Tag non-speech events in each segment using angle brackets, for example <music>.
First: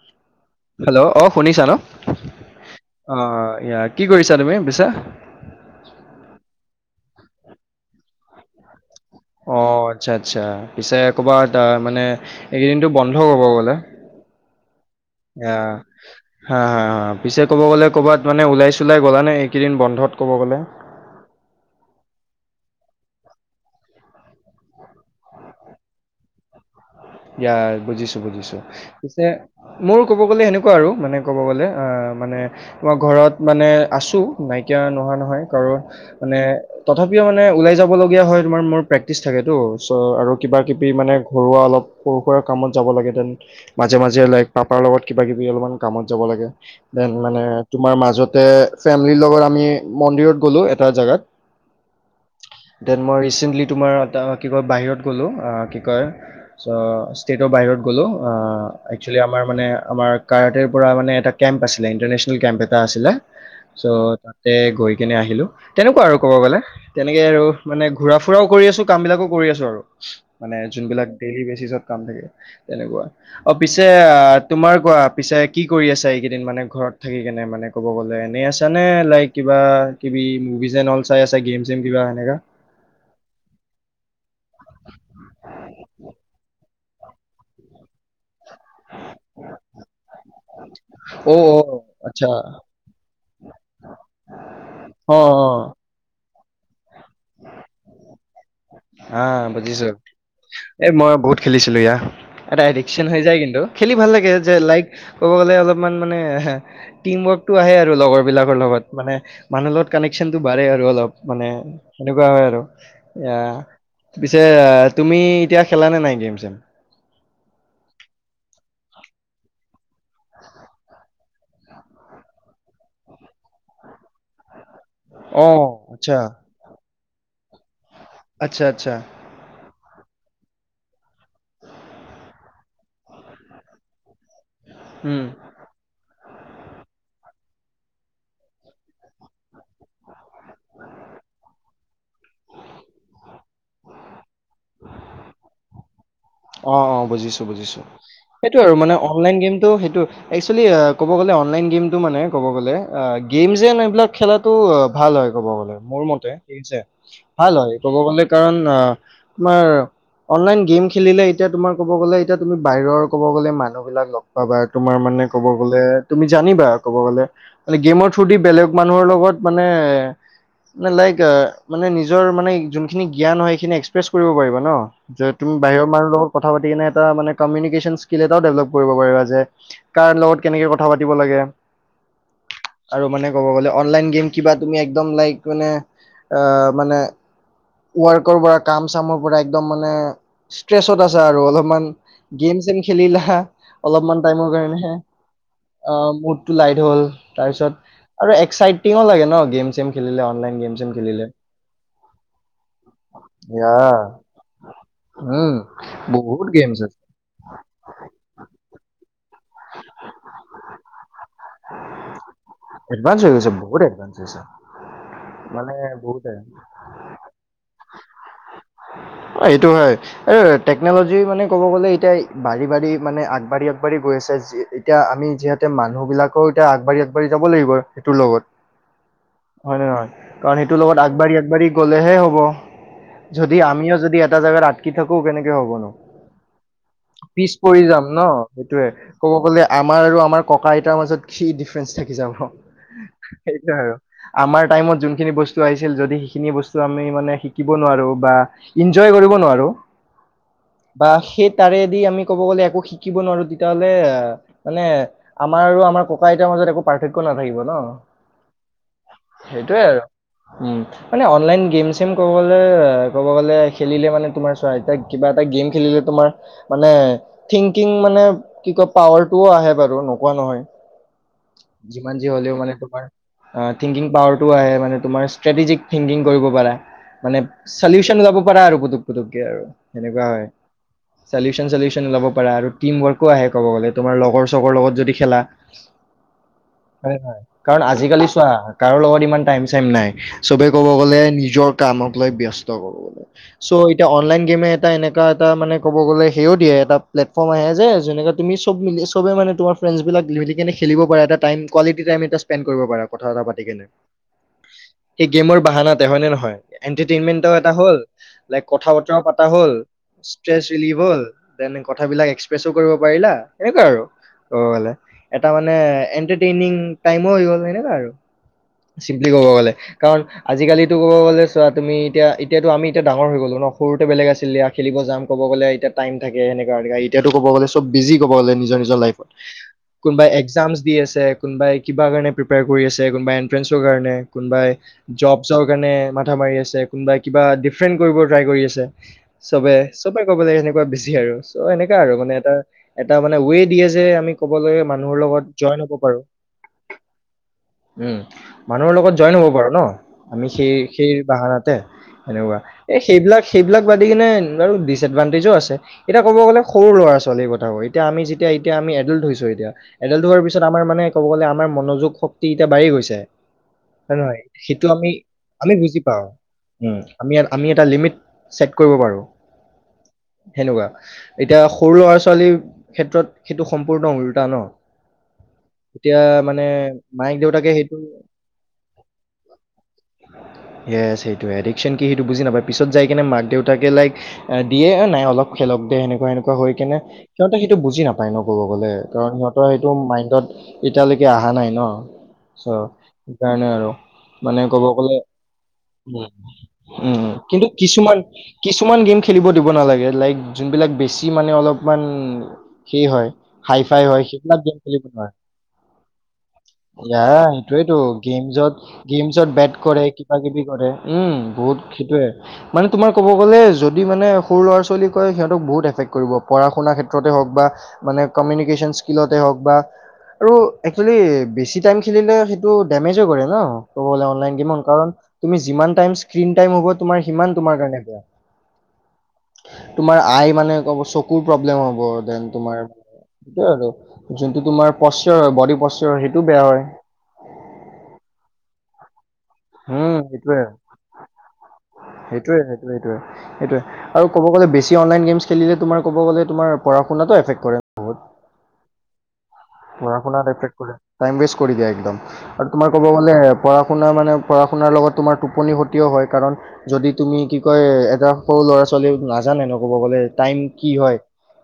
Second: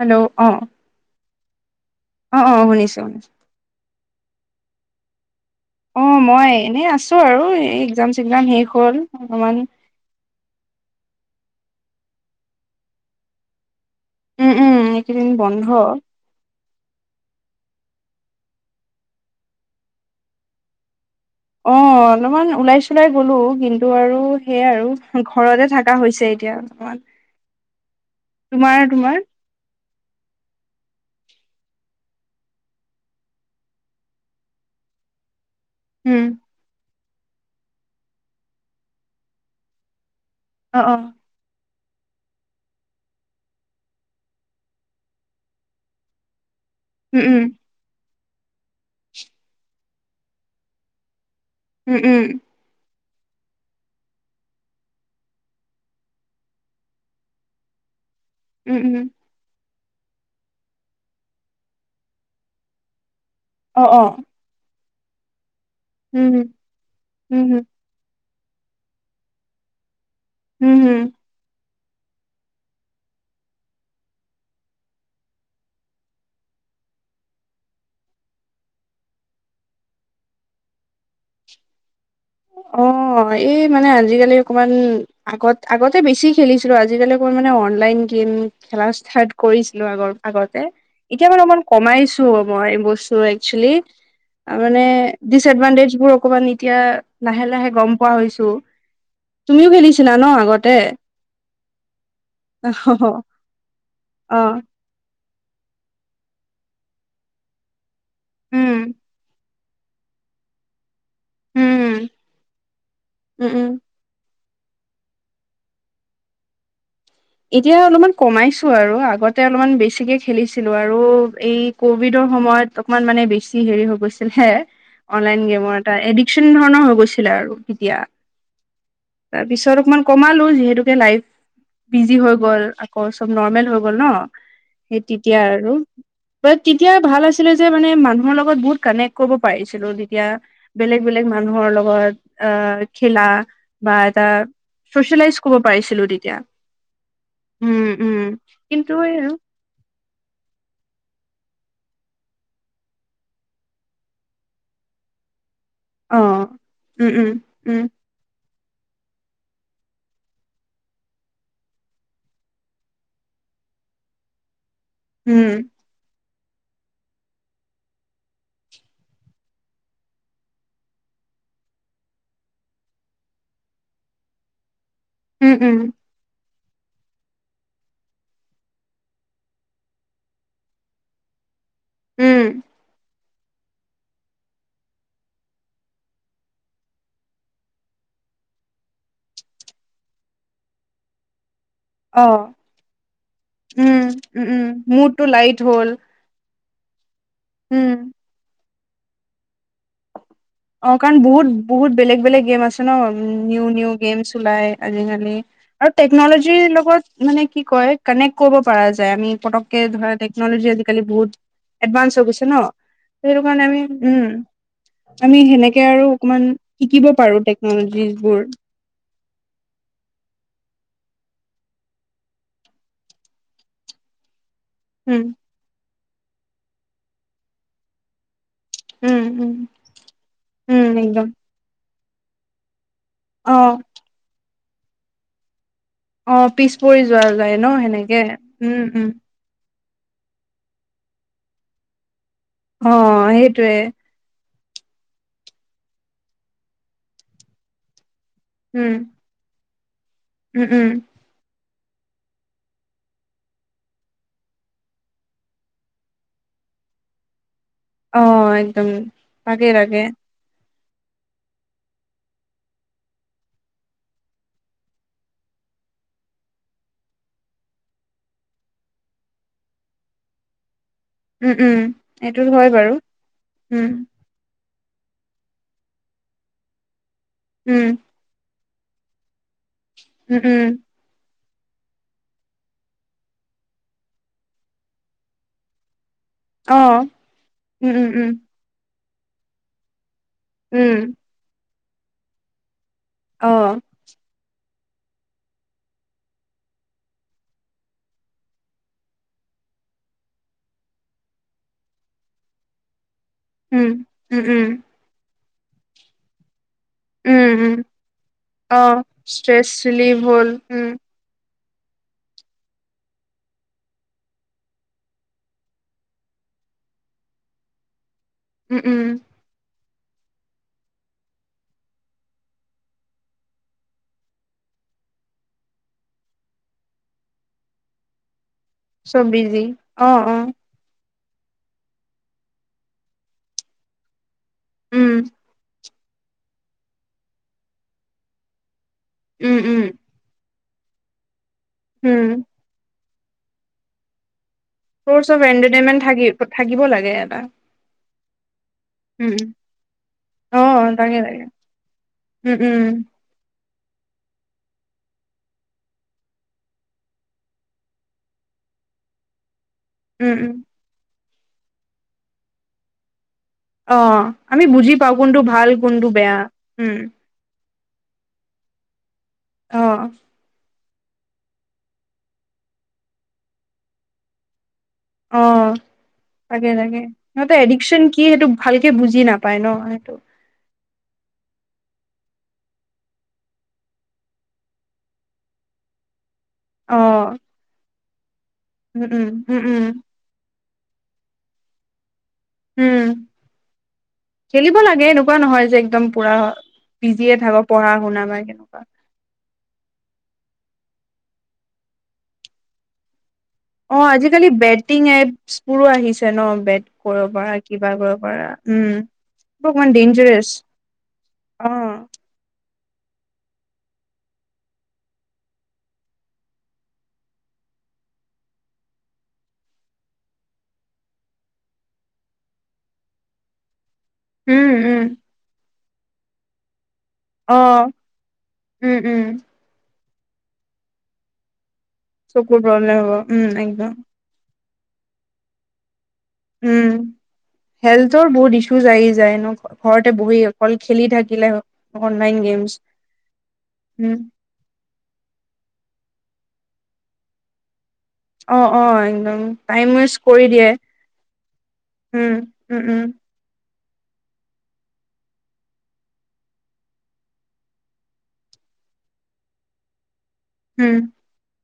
Hello অ hello, অ, শুনিছা ন, অ অ শুনিছো অ শুনিছো কি কৰিছা তুমি পিছে। অহ মই এনেই আছোঁ আৰু এই একজাম চেকজাম শেষ হ'ল। অকমান অ, আচ্ছা, আচ্ছা, পিছে কবাত মানে এইকেইদিনটো বন্ধ কব গ'লে। উম উম এইকেইদিন বন্ধ আহ। হা, হা পিছে ক'ব গ'লে ক'ৰবাত মানে ওলাই চোলাই গ'লা নে এইকেইদিন বন্ধত ক'ব গ'লে। অহ। অলপমান ওলাই চলাই গলো কিন্তু আৰু সেইয়া আৰু ঘৰতে থাকা হৈছে এতিয়া। অকমান। ইয়াৰ বুজিছো বুজিছো পিছে। মোৰ ক'ব গ'লে সেনেকুৱা আৰু মানে ক'ব গ'লে মানে। মই ঘৰত মানে আছোঁ নাইকিয়া নোহোৱা নহয় কাৰণ উম মানে তথাপিও মানে ওলাই যাব লগীয়া হয় তোমাৰ মোৰ প্ৰেক্টিচ থাকেটো। চ আৰু অ কিবাকিবি অ মানে ঘৰুৱা অলপ। সৰু সুৰা কামত যাব লাগে দেন মাজে মাজে লাইক পাপাৰ লগত কিবা কিবি অলপমান কামত যাব লাগে। দেন উম উম মানে তোমাৰ মাজতে ফেমিলিৰ লগত আমি মন্দিৰত গ'লো এটা জেগাত। উম, উম। দেন মই ৰিচেণ্টলি তোমাৰ এটা কি কয় বাহিৰত গ'লোঁ কি কয় ছ'। ইষ্টেতৰ বাহিৰত গ'লো আ উম উম একচোৱেলি আমাৰ মানে আমাৰ কাৰাটৰ পৰা মানে এটা কেম্প আছিলে ইণ্টাৰনেচনেল কেম্প এটা আছিলে। অ চ' অ তাতে গৈ কেনে আহিলো তেনেকুৱা আৰু উম কব উম গলে তেনেকে আৰু উম মানে। ঘূৰা ফুৰাও কৰি আছো কাম বিলাকো কৰি আছো আৰু মানে উম উম যোনবিলাক ডেইলি বেচিছত কাম থাকে। তেনেকুৱা। অ পিছে আহ তোমাৰ কোৱা পিছে কি কৰি আছে এইকেইদিন মানে ঘৰত থাকি কেনে মানে? ক'ব গ'লে এনেই আছা নে লাইক কিবা কিবি মুভিজ এন অল চাই আছা গেম চেম কিবা সেনেকা অহ এই মানে আজিকালি অকণমান। আগত আগতে বেছি খেলিছিলো আজিকালি অকমান মানে অনলাইন গেম। খেলা ষ্টাৰ্ট কৰিছিলো আগৰ আগতে। এতিয়া অ মানে অ অকমান কমাইছো আচ্ছা মই বস্তু একচেলি। তা মানে অ অ ডিচএডভানটেজ বোৰ অকমান এতিয়া লাহে লাহে গম পোৱা হৈছো। হা তুমিও বুজিছোঁ খেলিছিলা ন আগতে এ মই বহুত খেলিছিলো এইয়া এটা এডিকচন হৈ যায় কিন্তু খেলি ভাল লাগে অ যে লাইক ক'ব গ'লে অলপমান মানে টিম ৱৰ্কটো আহে আৰু লগৰ বিলাকৰ উম লগত মানে মানুহৰ লগত কনেকশ্যনটো বাঢ়ে আৰু অলপ মানে উম সেনেকুৱা হয় আৰু এয়া উম উম পিছে তুমি এতিয়া খেলানে নাই গেম চেম এতিয়া অলপমান কমাইছো আৰু আগতে অলপমান বেছিকে খেলিছিলো আৰু এই কভিডৰ সময়ত অকমান মানে বেছি হেৰি হৈ গৈছিল হে অনলাইন অ গেমৰ এটা আচ্ছা এডিকশ্যন ধৰণৰ হৈ গৈছিলে আৰু তেতিয়া আচ্ছা আচ্ছা তাৰপিছত অকমান কমালো যিহেতুকে লাইফ বিজি হৈ গ'ল আকৌ চব নৰ্মেল হৈ গ'ল ন সেই উম তেতিয়া আৰু বাট তেতিয়া ভাল আছিলে যে মানে মানুহৰ লগত বহুত কানেক্ট কৰিব পাৰিছিলো তেতিয়া বেলেগ বেলেগ মানুহৰ লগত আহ খেলা বা এটা চচিয়েলাইজ কৰিব পাৰিছিলো তেতিয়া অ অ বুজিছো বুজিছো উম উম সেইটো আৰু কিন্তু মানে এই আৰু অনলাইন গেমটো সেইটো একচুয়েলী ক'ব গ'লে অনলাইন গেমটো মানে ক'ব গ'লে গেম যেন এইবিলাক খেলাত টো ভাল হয় ক'ব গ'লে মোৰ মতে অ', ঠিক আছে উম, উম, ভাল হয় উম, ক'ব গলে কাৰণ তোমাৰ অনলাইন গেম খেলিলে এতিয়া তোমাৰ কব গ'লে এতিয়া তুমি বাহিৰৰ ক'ব গ'লে মানুহবিলাক লগ পাবা তোমাৰ মানে ক'ব উম, গ'লে তুমি জানিবা ক'ব গ'লে মানে গেমৰ থ্ৰু দি বেলেগ মানুহৰ লগত মানে নে লাইক মানে নিজৰ মানে যোনখিনি জ্ঞান হয় সেইখিনি এক্সপ্ৰেছ কৰিব পাৰিবা ন, য তুম উম, উম, লগত কথা পাতি কিনে এটা মানে মিউনিকেশ্যন স্কিল এটাও ডেভেলপ কৰিব পাৰিবা যে কাৰ লগত কেনেকে কথা পাতিব লাগে। উম। ত' মানে ক'ব গ'লে অনলাইন গেম কিবা তুমি একদম লাইক মানে আ মানে ৱৰ্কৰ পৰা কাম চামৰ পৰা একদম মানে ষ্ট্ৰেচত আছা আৰু অলপমান অ', গেম চেম খেলিলা উম, অলপমান উম, টাইমৰ উম, কাৰণেহে মুডটো লাইট হ'ল, অঁ মোদ টো লাইদ হ'ল তাৰপিছত উম, আৰু এক্সাইটিঙো লাগে ন গেম চেম খেলিলে অনলাইন গেম চেম অ কাৰণ খেলিলে বহুত বহুত বেলেগ বেলেগ গেম আছ আছে ন নিউ নিউ ইয়া গেমছ ওলাই আজিকালি উম, আৰু বহুত টেকন'লজিৰ গেমছ আছে, লগত মানে কি কয় কানেক্ট কৰিব পৰা যায় আমি পতককে ধৰা টেকন'লজি আজিকালি বহুত এদভান্স হৈ গৈছে ন? এডভান্স হৈ সেইটো গৈছে, কাৰণে বহুত আমি এডভান্স উম। হৈছে। আমি মানে সেনেকে আৰু বহুতে, অকমান শিকিব পাৰোঁ টেকন'লজিবোৰ। অঁ সেইটো হয়। এ টেকন'লজি মানে ক'ব গ'লে এতিয়া বাঢ়ি বাঢ়ি মানে আগবাঢ়ি আগবাঢ়ি গৈ আছে। যে এতিয়া উম, আমি যিহেতু মানুহ বিলাকেও এতিয়া আগবাঢ়ি আগবাঢ়ি যাব লাগিব আৰু, সেইটোৰ লগত। উম, উম, হয়নে নহয়? কাৰণ সেইটোৰ উম, লগত একদম আগবাঢ়ি আগবাঢ়ি গ'লেহে হ'ব। যদি অ', আমিও যদি এটা জাগাত আটকি থাকো কেনেকে হ'ব নো। অ পিছ পৰি যোৱা যায় ন সেনেকে ন' সেইটোয়ে। উম উম। ক'ব গ'লে আমাৰ আৰু আমাৰ ককা আইতাৰ মাজত কি ডিফেৰেঞ্চ থাকি যাব। সেইটোৱে আৰু আমাৰ টাইমত যোনখিনি বস্তু আহিছিল যদি সেইখিনি বস্তু আমি মানে শিকিব নোৱাৰোঁ বা উম ইনজয় কৰিব নোৱাৰোঁ উম উম বা সেই তাৰেদি আমি ক'ব গ'লে একো শিকিব নোৱাৰোঁ তেতিয়া হ'লে মানে, মানে আমাৰ আৰু আমাৰ ককা - আইতাৰ মাজত একো পাৰ্থক্য নাথাকিব ন। অঁ একদম তাকে সেইটোয়ে তাকে। আৰু উম, মানে অনলাইন গেম চেম ক'ব গ'লে ক'ব গ'লে খেলিলে মানে তোমাৰ চোৱা এতিয়া কিবা এটা গেম খেলিলে তোমাৰ মানে থিংকিং মানে কি কয় পাৱাৰটোও আহে বাৰু নোকোৱা নহয়। উম উম যিমান যি এইটো হ'লেও হয় মানে বাৰু তোমাৰ আ উম থিংকিং পাৱাৰ টো আহে মানে তোমাৰ ষ্ট্ৰেটেজিক থিংকিং কৰিব পাৰা মানে উম ছ'লিউচন ওলাব পাৰা আৰু পুতুক পুতুককে আৰু সেনেকুৱা উম হয় উম ছ'লিউচন ছ'লিউচন ওলাব পাৰা আৰু টিম ৱৰ্ক কো আহে ক'ব গ'লে তোমাৰ লগৰ চগৰ লগত যদি খেলা। অ হয় নহয়? কাৰণ উম উম আজিকালি উম চোৱা কাৰো লগত ইমান টাইম চাইম নাই। চবে ক'ব উম গ'লে নিজৰ কামক লৈ ব্যস্ত ক'ব গ'লে, অ চ' এতিয়া অনলাইন গেমে এটা এনেকা এটা মানে ক'ব গ'লে সেও দিয়ে এটা প্লেটফৰ্ম আহে যে যেনেকে তুমি চব মিলি চবে মানে তোমাৰ ফ্ৰেইণ্ডছ বিলাক মিলিকেনে খেলিব পাৰা এটা টাইম কোৱালিটী টাইম এটা ইচপেন্দ কৰিব পাৰা কথা চথা পাতি কেনে, উম উম উম সেই গেমৰ বাহানাতে হয় নে নহয়? এনটাৰটেইনমেন্ট উম এটা উম হ'ল, লাইক অ কথা বতৰাও পতা ষ্ট্ৰেছ হ'ল, ৰিলিভ হ'ল ষ্ট্ৰেচ উম ৰিলিভ হ'ল। দেন কথাবিলাক এক্সপ্ৰেছো কৰিব পাৰিলা, এনেকোৱাই আৰু। ক'ব গ'লে, এটা মানে এন্টাৰটেইনিং টাইমও হৈ গ'ল হয়নে বাৰু। উম উম চিম্পলি ক'ব গ'লে। কাৰণ আজিকালিতো ক'ব গ'লে চোৱা তুমি এতিয়া এতিয়াতো আমি এতিয়া ডাঙৰ হৈ গ'লো ন, সৰুতে বেলেগ আছিল দিয়া। খেলিব যাম ক'ব গ'লে এতিয়া টাইম থাকে, সেনেকুৱা এতিয়াতো ক'ব গ'লে- চব বিজি ক'ব গ'লে নিজৰ নিজৰ চব লাইফট, বিজি অ কোনোবাই অ একজামছ দি আছে। কোনোবাই কিবা কাৰণে প্ৰিপেয়াৰ কৰি আছে, কোনোবাই এনট্ৰেঞ্চৰ কাৰণে, কোনোবাই উম জবছৰ কাৰণে মা মাথা মাৰি আছে, কোনোবাই কিবা ডিফেৰেণ্ট কৰিব ট্ৰাই কৰি আছে উম চবে উম চবেই ক'ব গ'লে সেনেকুৱা বিজি আৰু চ এনেকোৱা আৰু উম মানে এটা এটা মানে ৱে দিয়ে যে আমি ক'বলৈ ম- এইবোৰ চব এন্টাৰটেইনমেন্ট থাকি থাকিব লাগে এটা। উম, মানুহৰ লগত উম জয়েন হ'ব উম পাৰোঁ ন, আমি অ সেই সেই তাকে তাকে বাহানাতে। উম সেনেকুৱা, উম এই সেইবিলাক সেইবিলাক বাদ কিনে বাৰু ডিচ এডভানটেজো আছে। এতিয়া ক'ব গ'লে সৰু ল'ৰা ছোৱালীৰ <unintelligible> এতিয়া আমি যেতিয়া এতিয়া আমি এদল্ড হৈছো এতিয়া, এদল্ড উম হোৱাৰ উম পিছত আমাৰ মানে- ক'ব গ'লে আমাৰ মনোযোগ শক্তি, এতিয়া বাঢ়ি গৈছে। অ হয় নহয় আমি সেইটো বুজি পাওঁ কোনটো ভাল আমি-আমি বুজি কোনটো পাও, বেয়া উম। আমি-আমি এটা লিমিট ছেট কৰিব পাৰো। অহ', সেনেকুৱা, এতিয়া সৰু ল'ৰা ছোৱালীৰ ক্ষেত্ৰত সেইটো সম্পূৰ্ণ ওলোটা ন। অ', এতিয়া মানে লাগে-লাগে, মায়েক সিহঁতে দেউতাকে সেইটো এডিকচন কি সেইটো ভালকে বুজি নাপায় ন সেইটো। য়েছ সেইটোৱেই, এডিকশ্যন কি সেইটো বুজি নাপায়, পিছত যাই কিনে মাক দেউতাকে লাইক দিয়ে নাই অলপ খেলক দি সেনেকুৱা এনেকুৱা হৈ অ কিনে সিহঁতে সেইটো বুজি নাপায় ন ক'ব গ'লে উম উম কাৰণ উম সিহঁতৰ সেইটো উম মাইণ্ডত এতিয়ালৈকে অহা নাই ন, চ উম সেইকাৰণে আৰু। মানে খেলিব ক'ব লাগে গ'লে এনেকুৱা নহয় যে একদম পুৰা উম-উম, বিজিয়ে থাকক কিন্তু পঢ়া শুনা বা কেনেকুৱা কিছুমান-কিছুমান গেম খেলিব দিব নালাগে, লাইক যোনবিলাক বেছি মানে অলপমান সেই হয়। হাই অ, ফাই হয় আজিকালি সেইবিলাক গেম বেটিং খেলিব নোৱাৰে এপছ বোৰো আহিছে ন বেট কৰিব পৰা। কিবা সেইটো, কৰিব পৰা গেমছত উম গেমছত এইবোৰ বেট অকমান কৰে, কিবা ডেঞ্জাৰাছ কিবি কৰে উম, অ বহুত সেইটোৱে। মানে তোমাৰ ক'ব গ'লে যদি মানে সৰু ল'ৰা-ছোৱালী কয় সিহঁতক বহুত এফেক্ট কৰিব। পঢ়া শুনাৰ ক্ষেত্ৰতে হওক বা মানে কমিউনিকেশ্যন স্কিলতে হওক বা আৰু একচুৱেলি বেছি টাইম খেলিলে সেইটো ডেমেজো কৰে ন। ক'ব গ'লে অনলাইন উম গেমৰ উম কাৰণ তুমি যিমান টাইম স্ক্ৰীণ টাইম হ'ব তোমাৰ সিমান অ তোমাৰ কাৰণে বেয়া। উম উম তোমাৰ আই মানে ক'ব চকুৰ প্ৰব্লেম হ'ব দেন চকুৰ প্ৰব্লেম হ'ব তোমাৰ উম একদম <unintelligible> যোনটো তোমাৰ পশ্বয়াৰ হয়, বডি পশ্বয়াৰ হয় সেইটোও বেয়া হয়। উম হেল্থৰ বহুত ঈশুজ আহি যায় ন। ঘৰতে উম বহি সেইটোয়ে অকল খেলি থাকিলে অনলাইন সেইটোৱে সেইটোৱে গেমছমস হ'ম। অনলাই গেমছ খেলিলে, তোমাৰ ক'ব গ'লে তোমাৰ পঢ়া শুনাটো এফক্ট কৰে। অ', অ', একদম। টাইম ৱেষ্ট পঢ়া কৰি শুনাত দিয়ে এফেক্ট কৰে, টাইম ৱেজ কৰি দিয়ে একদম উম আৰু তোমাৰ উম ক'ব গ'লে পঢ়া শুনা মানে পঢ়া শুনাৰ লগত তোমাৰ টোপনি ক্ষতিও হয় কাৰণ যদি তুমি কি কয় এটা সৰু ল'ৰা-ছোৱালী নাজানে ন ক'ব গ'লে। টাইম কি উম হয়,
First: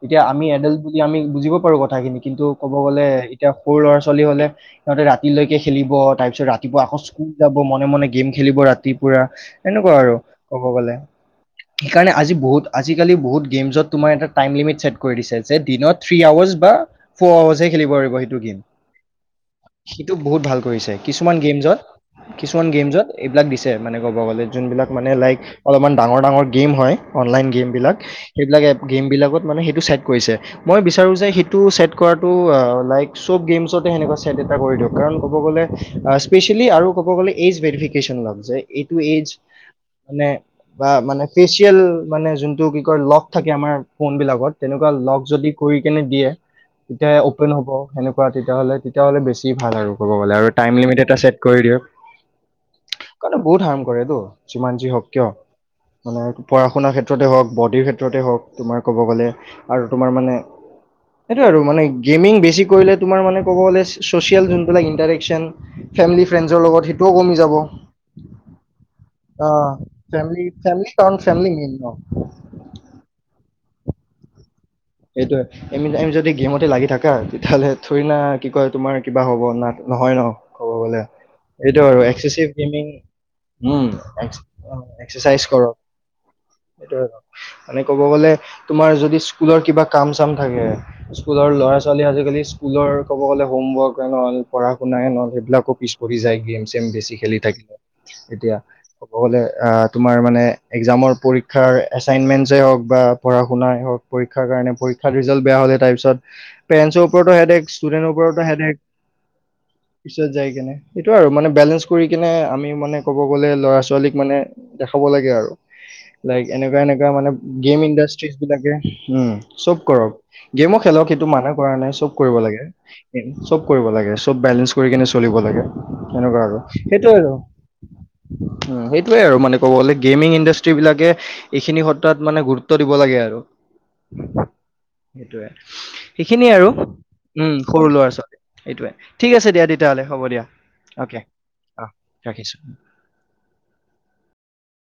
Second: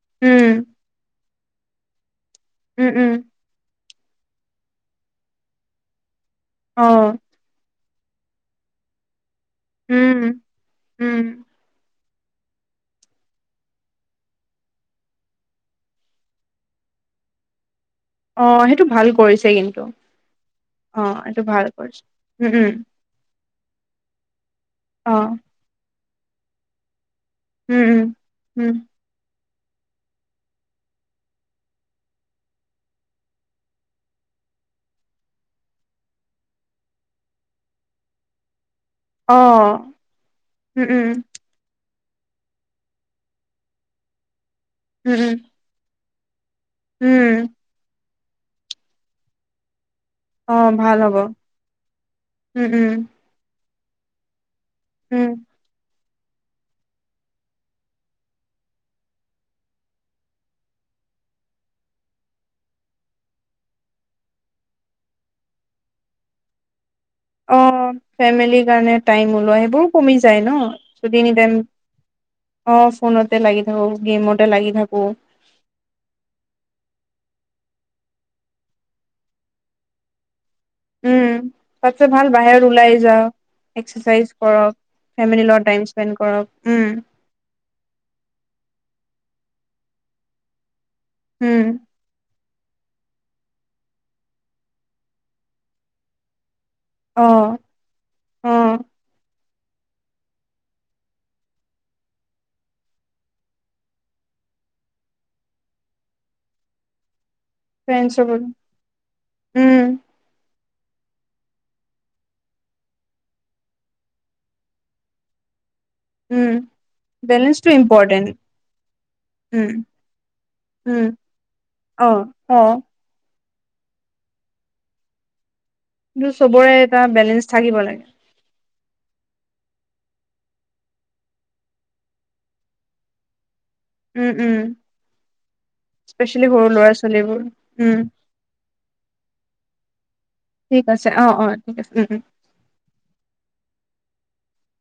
এতিয়া আমি উম এডল্ট আমি বুজিব পাৰো। কথাখিনি কিন্তু ক'ব উম উম গ'লে উম এতিয়া সৰু ল'ৰা-ছোৱালী হ'লে সিহঁতে ৰাতিলৈকে খেলিব তাৰপিছত ৰাতিপুৱা অ আকৌ স্কুল যাব মনে-মনে গেম খেলিব ৰাতি পুৰা এনেকুৱা উম আৰু ক'ব গ'লে। উম সেইকাৰণে আজি বহুত আজিকালি বহুত গেমছত তোমাৰ এটা টাইম লিমিট ছেট কৰি দিছে যে দিনত থ্ৰী আৱাৰচ বা ফৌৰ আৱাৰ্ছ খেলিব পাৰিব সি সেইটো অ গেম, ভাল কৰিছে কিন্তু সিটো বহুত ভাল কৰিছে অ কিছুমান এইটো ভাল কৰিছে উম গেমছত-কিছুমান উম গেমছত এইবিলাক দিছে মানে ক'ব গ'লে যোনবিলাক মানে অ লাইক অলপমান ডাঙৰ-ডাঙৰ গেম হয় অনলাইন গেম উম বিলাক, উম সেইবিলাক উম এপ গেম বিলাকত মানে সেইটো ছেট কৰিছে, মই বিচাৰো যে সেইটো ছেট কৰাটো অ, লাইক চব গেমছতে সেনেকুৱা ছেট এটা কৰি দিয়ক কাৰণ ক'ব গ'লে অ, ইচপেচিয়েলি আৰু ক'ব গ'লে এজ ভেৰিফিকেচন লাগে যে এটো এজ অ মানে উম বা উম মানে ইচপেচিয়েল মানে যোনটো কি কয় লক থাকে, আমাৰ ফোন বিলাকত তেনেকুৱা উম লক উম যদি কৰি কেনে দিয়ে তেতিয়া উম অপেন হ'ব সেনেকুৱা তেতিয়াহ'লে, তেতিয়াহ'লে বেছি ভাল আৰু। ক'ব গ'লে আৰু অ টাইম ভাল লিমিট হ'ব এটা ছেট কৰি দিও। উম উম কৰিলেও বহুত হাৰ্ম কৰে তো যিমান যি হওঁক উম কিয়। মানে পঢ়া শুনাৰ ক্ষেত্ৰতে হওঁক, বডিৰ ক্ষেত্ৰতে হওঁক তোমাৰ ক'ব গ'লে। আৰু তোমাৰ মানে, সেইটোৱে আৰু মানে গেমিং বেছি কৰিলে তোমাৰ মানে ক'ব গ'লে ছ'চিয়েল যোনবিলাক ইণ্টাৰেকচন ফেমিলি ফ্ৰেণ্ডছৰ লগত সেইটোও কমি অ যাব ফেমিলিৰ কাৰণে টাইম অ ওলোৱা সেইবোৰো কমি যায় ফেমিলি ন ফেমিলি কাৰণ যদি ফেমিলি এনিটাইম মেইন ন অ, ফোনতে লাগি থাকো, গেমতে লাগি থাকো। সেইটোৱে। এনিটাইম যদি গেমতে লাগি থাকা তেতিয়াহ'লে থৰি না কি কয় তোমাৰ কিবা হ'ব না নহয় ন' ক'ব গ'লে উম এইটো আৰু তাতছে ভাল এক্সেচিভ বাহিৰত গেমিং ওলাই যাও উম, এক্সাৰচাইজ এক্স, কৰক অ' এক্সেচাইজ ফেমিলিৰ লগত কৰক টাইম স্পেণ্ড কৰক উম সেইটো হয় বাৰু মানে ক'ব গ'লে তোমাৰ যদি স্কুলৰ কিবা কাম-চাম থাকে স্কুলৰ উম ল'ৰা ছো ল'ৰা-ছোৱালী আজিকালি স্কুলৰ ক'ব গ'লে হোমৱৰ্ক এন অলপ পঢ়া-শুনাই নহ'লে সেইবিলাকো পিছ পৰি যায় গেম গেম-চেম বেছি অ খেলি থাকিলে অ এতিয়া ক'ব গ'লে অ, তোমাৰ মানে এগজামৰ পৰীক্ষাৰ এচাইনমেণ্ট হওঁক বা পঢ়া-শুনাই হওঁক পৰীক্ষাৰ কাৰণে পৰীক্ষাৰ ৰিজাল্ট বেয়া হ'লে তাৰ পিছত পেৰেণ্টছৰ ওপৰতো হেডেক্ট ষ্টুডেণ্টৰ ফ্ৰেণ্ডছৰ ওপৰতো লগত হেডেক্ট উম পিছত যাই কেনে এইটো আৰু মানে বেলেন্স কৰি কেনে আমি মানে ক'ব গ'লে ল'ৰা-ছোৱালীক মানে দেখাব লাগে আৰু লাইক উম এনেকুৱা, এনেকুৱা মানে বেলেঞ্চটো গেম ইম্পৰ্টেণ্ট ইণ্ডাষ্ট্ৰীজ বিলাকে উম, চব কৰক গেমো উম খেলক সেইটো মানে কৰা নাই অ চব কৰিব অ লাগে চব কৰিব লাগে, চব বেলেন্স কৰি কেনে চলিব লাগে। কিন্তু এনেকুৱা আৰু চবৰে এটা সেইটো আৰু বেলেঞ্চ থাকিব লাগে উম', সেইটোয়ে আৰু মানে ক'ব গ'লে গেমিং ইণ্ডাষ্ট্ৰ্ৰী বিলাকে এইখিনি ক্ষেত্ৰত মানে গুৰুত্ব দিব লাগে আৰু উম, উম সেইটোৱে, স্পেচিয়েলি সেইখিনিয়ে সৰু আৰু ল'ৰা ছোৱালীবোৰ উম, সৰু উম ল'ৰা- ছোৱালী এইটোৱে ঠিক আছে দিয়া তেতিয়া হ'লে হ'ব দিয়া ঠিক আছে অকে ঠিক অ, আছে উম উম ৰাখিছো।